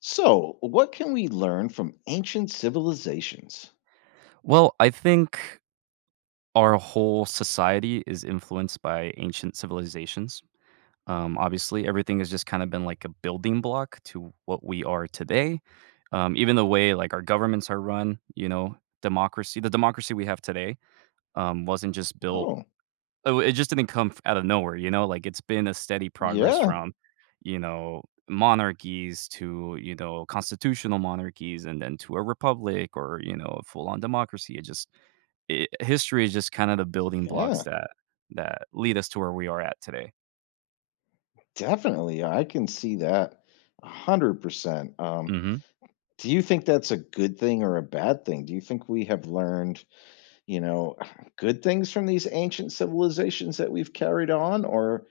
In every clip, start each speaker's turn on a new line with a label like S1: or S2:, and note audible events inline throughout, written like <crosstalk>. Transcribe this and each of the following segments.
S1: So, what can we learn from ancient civilizations?
S2: Well, I think our whole society is influenced by ancient civilizations. Obviously, everything has just kind of been like a building block to what we are today. Even the way like our governments are run, you know, democracy, the democracy we have today wasn't just built,
S1: Oh,
S2: it just didn't come out of nowhere, you know, like it's been a steady progress
S1: yeah,
S2: from, you know, monarchies to, you know, constitutional monarchies, and then to a republic or, you know, a full on democracy. It just, I history is just kind of the building
S1: yeah,
S2: blocks that that lead us to where we are at today.
S1: definitely. I can see that a 100%.
S2: Mhm.
S1: Do you think that's a good thing or a bad thing? Do you think we have learned, you know, <sighs> good things from these ancient civilizations that we've carried on? Or,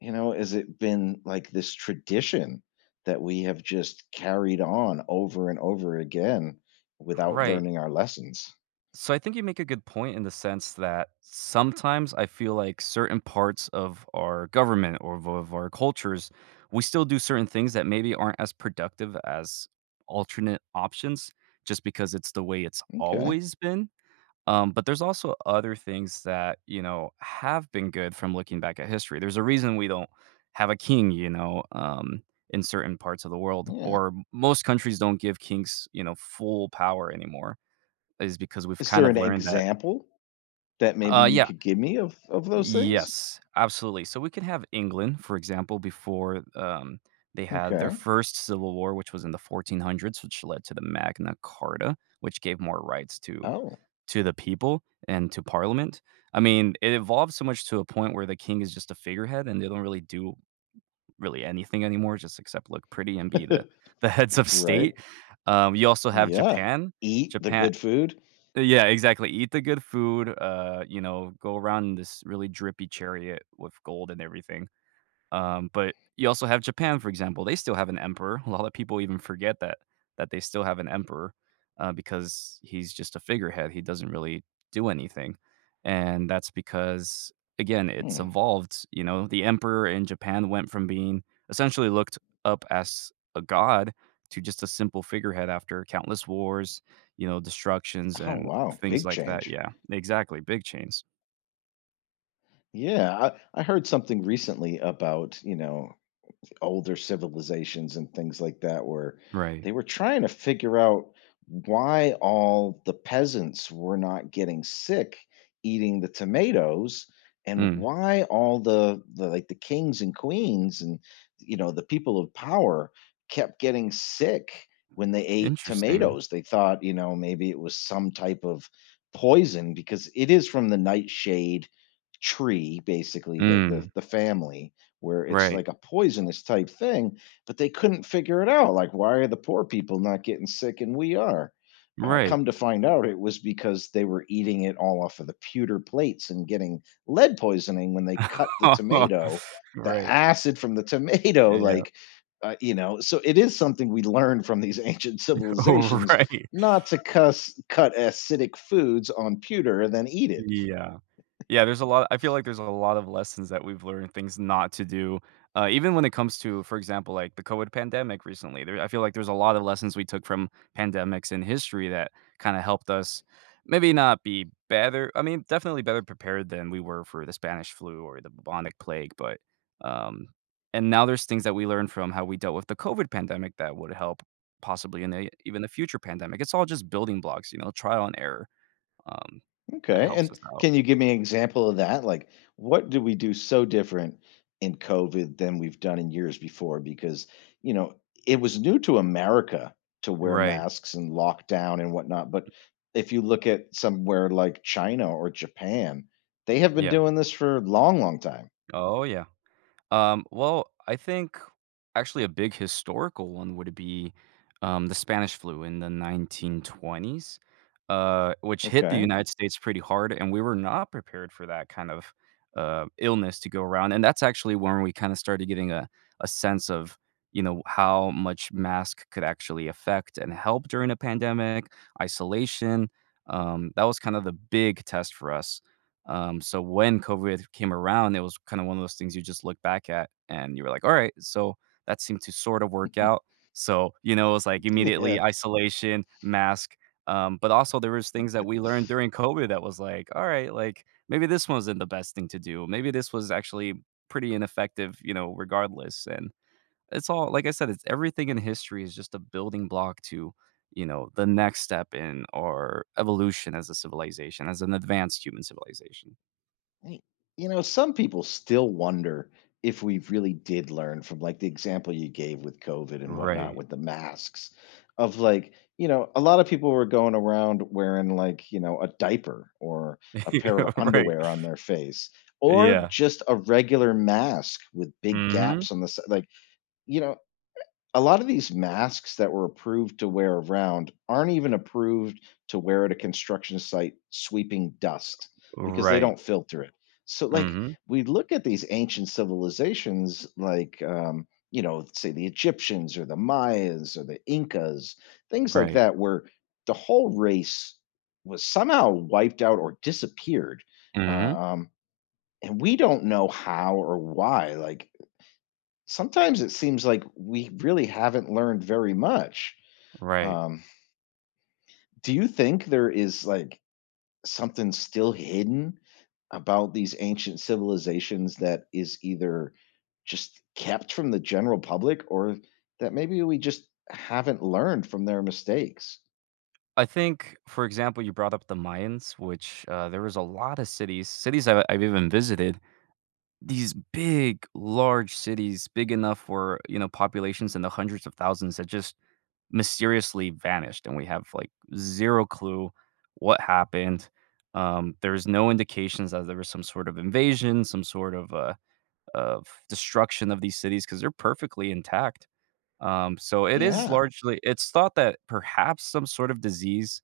S1: you know, has it been like this tradition that we have just carried on over and over again without
S2: Right.
S1: learning our lessons?
S2: So I think you make a good point in the sense that sometimes I feel like certain parts of our government, or of our cultures, we still do certain things that maybe aren't as productive as alternate options just because it's the way it's
S1: Okay,
S2: always been. But there's also other things that, you know, have been good from looking back at history. There's a reason we don't have a king, you know, in certain parts of the world,
S1: yeah.
S2: or most countries don't give kings, you know, full power anymore, is because we've
S1: Is
S2: kind
S1: there an
S2: of learned that.
S1: example that maybe you
S2: Yeah,
S1: could give me of those things?
S2: yes, absolutely. So we can have England, for example, before they had their
S1: Okay.
S2: first civil war, which was in the 1400s, which led to the Magna Carta, which gave more rights
S1: Oh,
S2: to the people and to parliament. I mean, it evolved so much to a point where the king is just a figurehead and they don't really do really anything anymore just except look pretty and be
S1: <laughs>
S2: the <laughs> the heads of
S1: right.
S2: state. You also have
S1: Yeah.
S2: Japan.
S1: Eat the
S2: Japan
S1: good food.
S2: Yeah, exactly, eat the good food, you know, go around in this really drippy chariot with gold and everything. But you also have Japan, for example. They still have an emperor. <laughs> A lot of people even forget that that they still have an emperor because he's just a figurehead. He doesn't really do anything, and that's because again, it's
S1: Hmm.
S2: evolved. You know, the emperor in Japan went from being essentially looked up as a god to just a simple figurehead after countless wars, you know, destructions
S1: Oh,
S2: and
S1: wow.
S2: things
S1: Big
S2: like that.
S1: change.
S2: Yeah, exactly. Big chains.
S1: Yeah. I heard something recently about older civilizations and things like that where
S2: Right.
S1: they were trying to figure out why all the peasants were not getting sick eating the tomatoes and
S2: Mm.
S1: why all the like the kings and queens and the people of power kept getting sick when they ate
S2: Interesting.
S1: tomatoes they thought maybe it was some type of poison because it is from the nightshade tree basically the the,
S2: Mm.
S1: the family where it's
S2: Right.
S1: like a poisonous type thing, but they couldn't figure it out. Like, why are the poor people not getting sick and we are?
S2: Right.
S1: Come to find out, it was because they were eating it all off of the pewter plates and getting lead poisoning when they cut the
S2: <laughs>
S1: tomato. The
S2: Right.
S1: acid from the <laughs> tomato,
S2: Yeah.
S1: like, so it is something we learn from these <laughs> ancient
S2: <laughs>
S1: civilizations
S2: Right.
S1: not to cut acidic foods on pewter and then eat it.
S2: Yeah. Yeah, there's a lot I feel like there's a lot of lessons that we've learned, things not to do. Even when it comes to, for example, like the COVID pandemic recently, there I feel like there's a lot of lessons we took from pandemics in history that kinda helped us maybe not be better I mean, definitely better prepared than we were for the Spanish flu or the bubonic plague, but, um and now there's things that we learned from how we dealt with the COVID pandemic that would help possibly in the even the future pandemic. It's all just building blocks, you know, trial and error, um, that
S1: Okay,
S2: helps us
S1: and
S2: out.
S1: can you give me an example of that? Like, what do we do so different in COVID than we've done in years before? Because, you know, it was new to America to wear
S2: Right.
S1: masks and lockdown and whatnot. But if you look at somewhere like China or Japan, they have been
S2: Yeah.
S1: doing this for a long, long time.
S2: Oh, yeah. Well, I think actually a big historical one would be the Spanish flu in the 1920s, which hit the
S1: Okay. <laughs>
S2: United States pretty hard, and we were not prepared for that kind of illness to go around. And that's actually when we kind of started getting a sense of you know how much mask could actually affect and help during a pandemic, isolation. That was kind of the big test for us. So when COVID came around, it was kind of one of those things you just look back at and you were like, all right, so that seemed to sort of work out. So, you know, it was like immediately
S1: Yeah.
S2: isolation, mask. But also there was things that we learned during COVID that was like, all right, like maybe this wasn't the best thing to do. Maybe this was actually pretty ineffective, you know, regardless. And it's all, like I said, it's everything in history is just a building block to, you know, the next step in our evolution as a civilization, as an advanced human civilization.
S1: Y- You know, some people still wonder if we really did learn from like the example you gave with COVID and whatnot
S2: Right.
S1: with the masks of like, a lot of people were going around wearing like, a diaper or a pair of
S2: <laughs> Right.
S1: underwear on their face or
S2: Yeah.
S1: just a regular mask with big
S2: Mhm.
S1: gaps on the side. Like, you know, a lot of these masks that were approved to wear around aren't even approved to wear at a construction site sweeping dust because they
S2: Right.
S1: don't filter it. So,
S2: mm
S1: like,
S2: Mhm.
S1: we look at these ancient civilizations, like, say the Egyptians or the Mayas or the Incas, things like
S2: Right.
S1: that, where the whole race was somehow wiped out or disappeared.
S2: Mhm.
S1: uh, Um, and we don't know how or why. Like, sometimes it seems like we really haven't learned very much.
S2: Right.
S1: Um, do you think there is like something still hidden about these ancient civilizations that is either just kept from the general public or that maybe we just haven't learned from their mistakes?
S2: I think, for example, you brought up the Mayans, which, there was a lot of cities I I've even visited, these big, large cities, big enough for, you know, populations in the hundreds of thousands that just mysteriously vanished, and we have, like, 0 clue what happened. There's no indications that there was some sort of invasion, some sort of destruction of these cities because 'cause they're perfectly intact. So it is
S1: Yeah.
S2: largely it's thought that perhaps some sort of disease,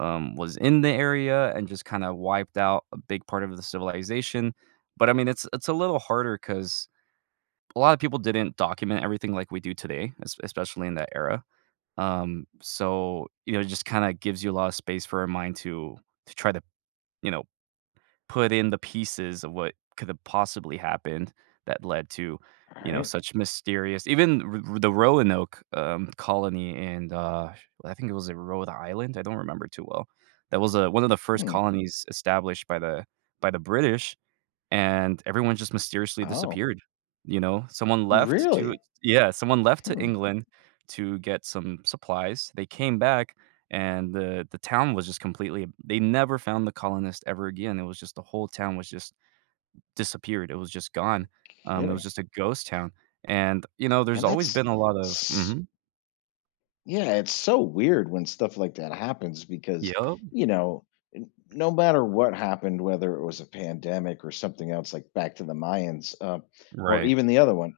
S2: was in the area and just kinda wiped out a big part of the civilization. But, I mean, it's a little harder because a lot of people didn't document everything like we do today, es especially in that era. So, you know, it just kinda gives you a lot of space for your mind to try to, you know, put in the pieces of what could have possibly happened that led to,
S1: All
S2: you know,
S1: right.
S2: such mysterious even r the Roanoke, colony and, I think it was in Rhode Island, I don't remember too well. That was, one of the first
S1: Hmm.
S2: colonies established by the British and everyone just mysteriously
S1: Oh,
S2: disappeared, you know? Someone left to
S1: really?
S2: Yeah, someone left to
S1: Hmm.
S2: England to get some supplies. They came back, and the town was just completely they never found the colonist ever again. It was just the whole town was just disappeared. It was just gone. It was
S1: Kidding.
S2: just a ghost town, and, you know, there's
S1: And
S2: always
S1: that's
S2: been a lot of Mhm.
S1: Yeah, it's so weird when stuff like that happens because,
S2: Yep.
S1: you know, no matter what happened, whether it was a pandemic or something else like back to the Mayans, or
S2: Right.
S1: even the other one,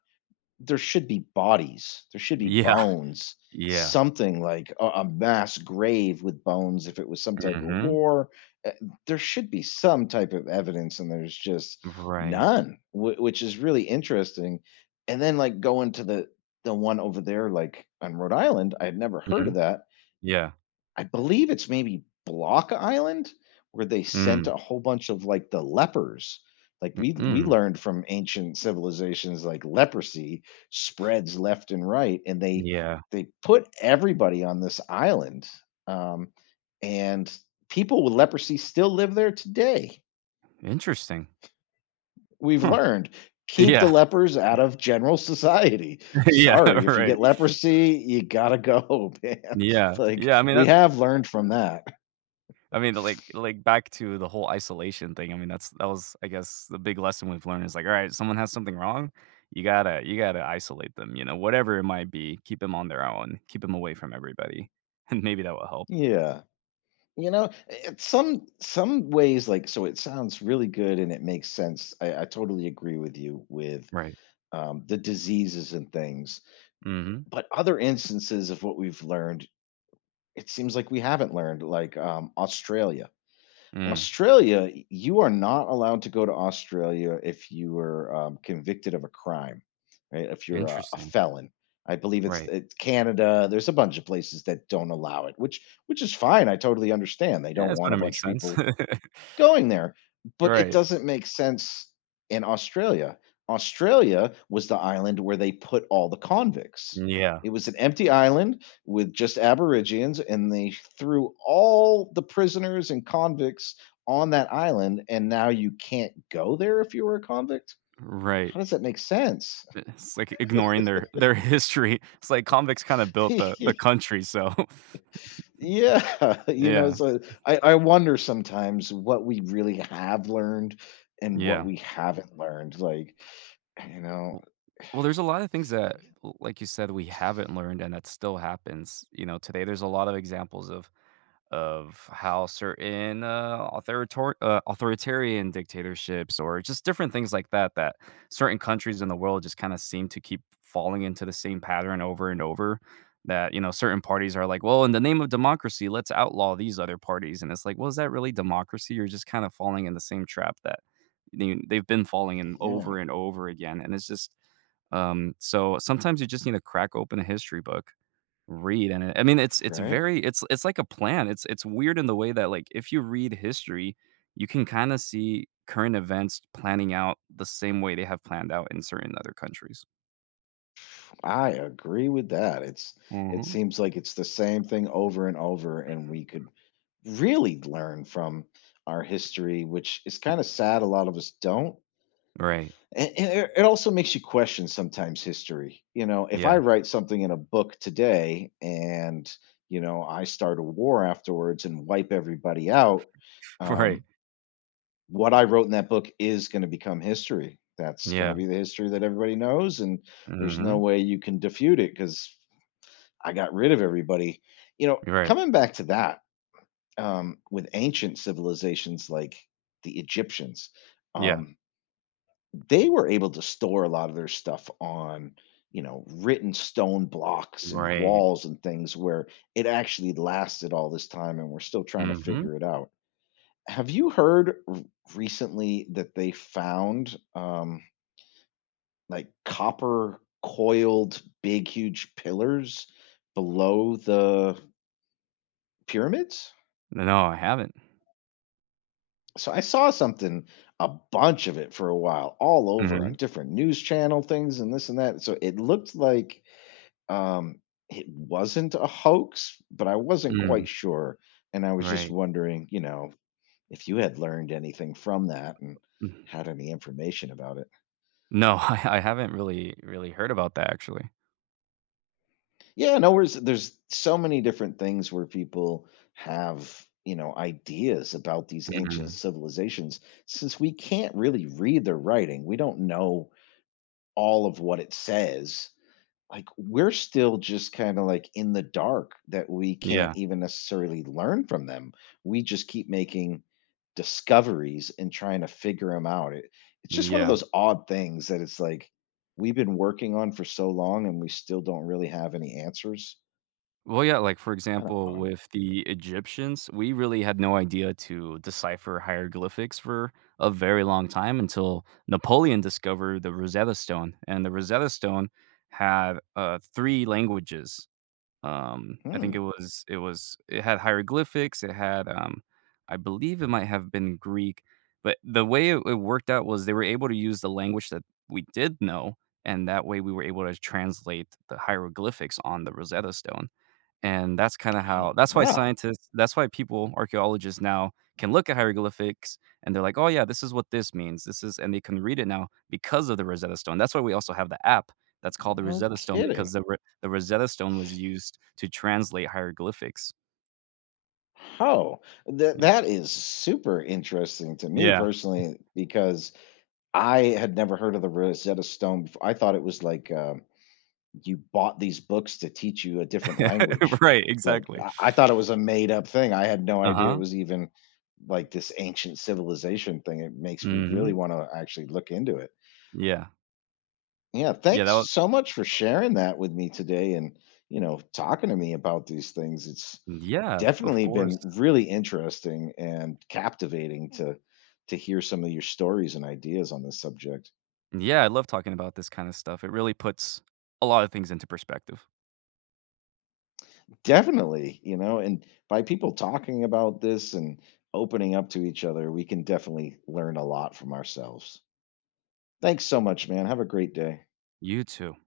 S1: there should be bodies, there should be
S2: Yeah.
S1: bones,
S2: <laughs> Yeah.
S1: something like a mass grave with bones if it was some type of
S2: Mhm.
S1: war. Uh, There should be some type of evidence, and there's just
S2: Right.
S1: none, which is really interesting. And then, like, going to the one over there, like on Rhode Island, I had never heard of
S2: Mhm.
S1: that.
S2: Yeah.
S1: I believe it's maybe Block Island where they sent
S2: Mm.
S1: a whole bunch of like the lepers. Like we
S2: Mm.
S1: learned from ancient civilizations like leprosy spreads left and right and they
S2: Yeah.
S1: they put everybody on this island. Um, and people with leprosy still live there today.
S2: Interesting.
S1: We've
S2: Huh.
S1: learned keep the
S2: Yeah. <laughs>
S1: lepers out of general society.
S2: Yeah,
S1: Sorry,
S2: <laughs>
S1: if you
S2: right.
S1: get leprosy, you got to go, <laughs> man.
S2: Yeah.
S1: Like
S2: Yeah, I mean,
S1: we
S2: that
S1: have learned from that.
S2: I mean, like, back to the whole isolation thing, I mean, that's that was, I guess, the big lesson we've learned is like, alright, someone has something wrong, you gotta isolate them, you know, whatever it might be, keep them on their own, keep them away from everybody, <laughs> and maybe that will help.
S1: Yeah. You know, it some ways, like, so it sounds really good and it makes sense. I totally agree with you with,
S2: Right.
S1: um, the diseases and things,
S2: Mhm.
S1: but other instances of what we've learned, it seems like we haven't learned, like, Australia.
S2: Mm.
S1: Australia, y you are not allowed to go to Australia if you were, convicted of a crime, right? If you're a
S2: Interesting.
S1: felon. I believe it's
S2: Right.
S1: it's Canada, there's a bunch of places that don't allow it, which is fine, I totally understand. They
S2: Yeah,
S1: don't
S2: that's
S1: want
S2: gonna
S1: a
S2: make
S1: bunch of
S2: sense.
S1: people
S2: <laughs>
S1: going there, but it
S2: Right.
S1: doesn't make sense in Australia. Australia was the island where they put all the convicts.
S2: Yeah.
S1: It was an empty island with just Aborigines, and they threw all the prisoners and convicts on that island, and now you can't go there if you were a convict?
S2: Right.
S1: How does that make sense?
S2: It's like ignoring their <laughs> history. It's like convicts kinda built
S1: <laughs> yeah,
S2: the country, so <laughs> yeah.
S1: so I wonder sometimes what we really have learned and what
S2: Yeah.
S1: we haven't learned. Like, you know,
S2: W Well, there's a lot of things that, l like you said, we haven't learned and that still happens. You know, today there's a lot of examples of how certain authoritarian dictatorships or just different things like that that certain countries in the world just kind of seem to keep falling into the same pattern over and over, that you know, certain parties are like, well, in the name of democracy let's outlaw these other parties. And it's like, well, is that really democracy? You're just kind of falling in the same trap that they've been falling in
S1: Yeah,
S2: over and over again. And it's just so sometimes you just need to crack open a history book read and it I mean, it's
S1: right?
S2: very it's like a plan. It's weird in the way that, like, if you read history, you can kinda see current events planning out the same way they have planned out in certain other countries.
S1: I agree with that. It
S2: Mhm.
S1: seems like it's the same thing over and over and we could really learn from our history, which is kind of sad a lot of us don't.
S2: Right.
S1: And it also makes you question sometimes history. You know, if I
S2: Yeah.
S1: write something in a book today and I start a war afterwards and wipe everybody out,
S2: <laughs> Right.
S1: um, what I wrote in that book is going to become history. That's going to
S2: Yeah.
S1: be the history that everybody knows, and there's no
S2: Mhm.
S1: way you can defute it because I got rid of everybody. You know,
S2: Right.
S1: coming back to that, with ancient civilizations like the Egyptians,
S2: Yeah.
S1: um, they were able to store a lot of their stuff on, written stone blocks and
S2: Right.
S1: walls and things where it actually lasted all this time, and we're still trying to
S2: Mhm.
S1: figure it out have you heard recently that they found like copper coiled big huge pillars below the pyramids?
S2: No, I haven't.
S1: So I saw something, a bunch of it for a while, all over on
S2: Mhm.
S1: different news channel things and this and that. So it looked like um, it wasn't a hoax, but I wasn't
S2: Mm.
S1: quite sure. And I was just
S2: Right.
S1: wondering, if you had learned anything from that and
S2: Mm.
S1: had any information about it.
S2: No, <laughs> I haven't really really heard about that actually.
S1: Yeah, no worries. There's so many different things where people have ideas about these ancient
S2: Mhm.
S1: civilizations. Since we can't really read their writing, we don't know all of what it says. Like, we're still just kind of like in the dark that we can't
S2: Yeah.
S1: even necessarily learn from them. We just keep making discoveries and trying to figure them out. It's just one of
S2: Yeah.
S1: those odd things that it's like we've been working on for so long and we still don't really have any answers.
S2: Well, yeah, like, for
S1: Kind of
S2: example,
S1: odd.
S2: with the Egyptians, we really had no idea to decipher hieroglyphics for a very long time until Napoleon discovered the Rosetta Stone. And the Rosetta Stone had three languages. I think
S1: Mm.
S2: it had hieroglyphics. It had, I believe, it might have been Greek. But the way it, it worked out was they were able to use the language that we did know, and that way we were able to translate the hieroglyphics on the Rosetta Stone. And that's kinda how
S1: Oh,
S2: that's why
S1: wow.
S2: scientists that's why people, archaeologists now can look at hieroglyphics and they're like, "Oh, yeah, this is what this means. This is" and they can read it now because of the Rosetta Stone. That's why we also have the app that's called the
S1: No
S2: Rosetta Stone because
S1: kidding.
S2: the Ro the Rosetta Stone was used to translate hieroglyphics.
S1: Oh, that
S2: Yeah.
S1: that is super interesting to me
S2: Yeah.
S1: personally because I had never heard of the Rosetta Stone before. I thought it was like you bought these books to teach you a different
S2: <laughs>
S1: language.
S2: Right,
S1: Like
S2: exactly.
S1: I thought it was a made up thing. I had no idea it
S2: Uh-huh.
S1: was even like this ancient civilization thing. It makes me really
S2: Mhm.
S1: want to actually look into it.
S2: Yeah.
S1: Yeah,
S2: Yeah,
S1: thanks
S2: that was
S1: so much for sharing that with me today and talking to me about these things. It's
S2: Yeah, of
S1: definitely
S2: course.
S1: been really interesting and captivating to hear some of your stories and ideas on this subject.
S2: Yeah, I love talking about this kinda stuff. It really puts a lot of things into perspective.
S1: Definitely, and by people talking about this and opening up to each other, we can definitely learn a lot from ourselves. Thanks so much, man. Have a great day.
S2: You too.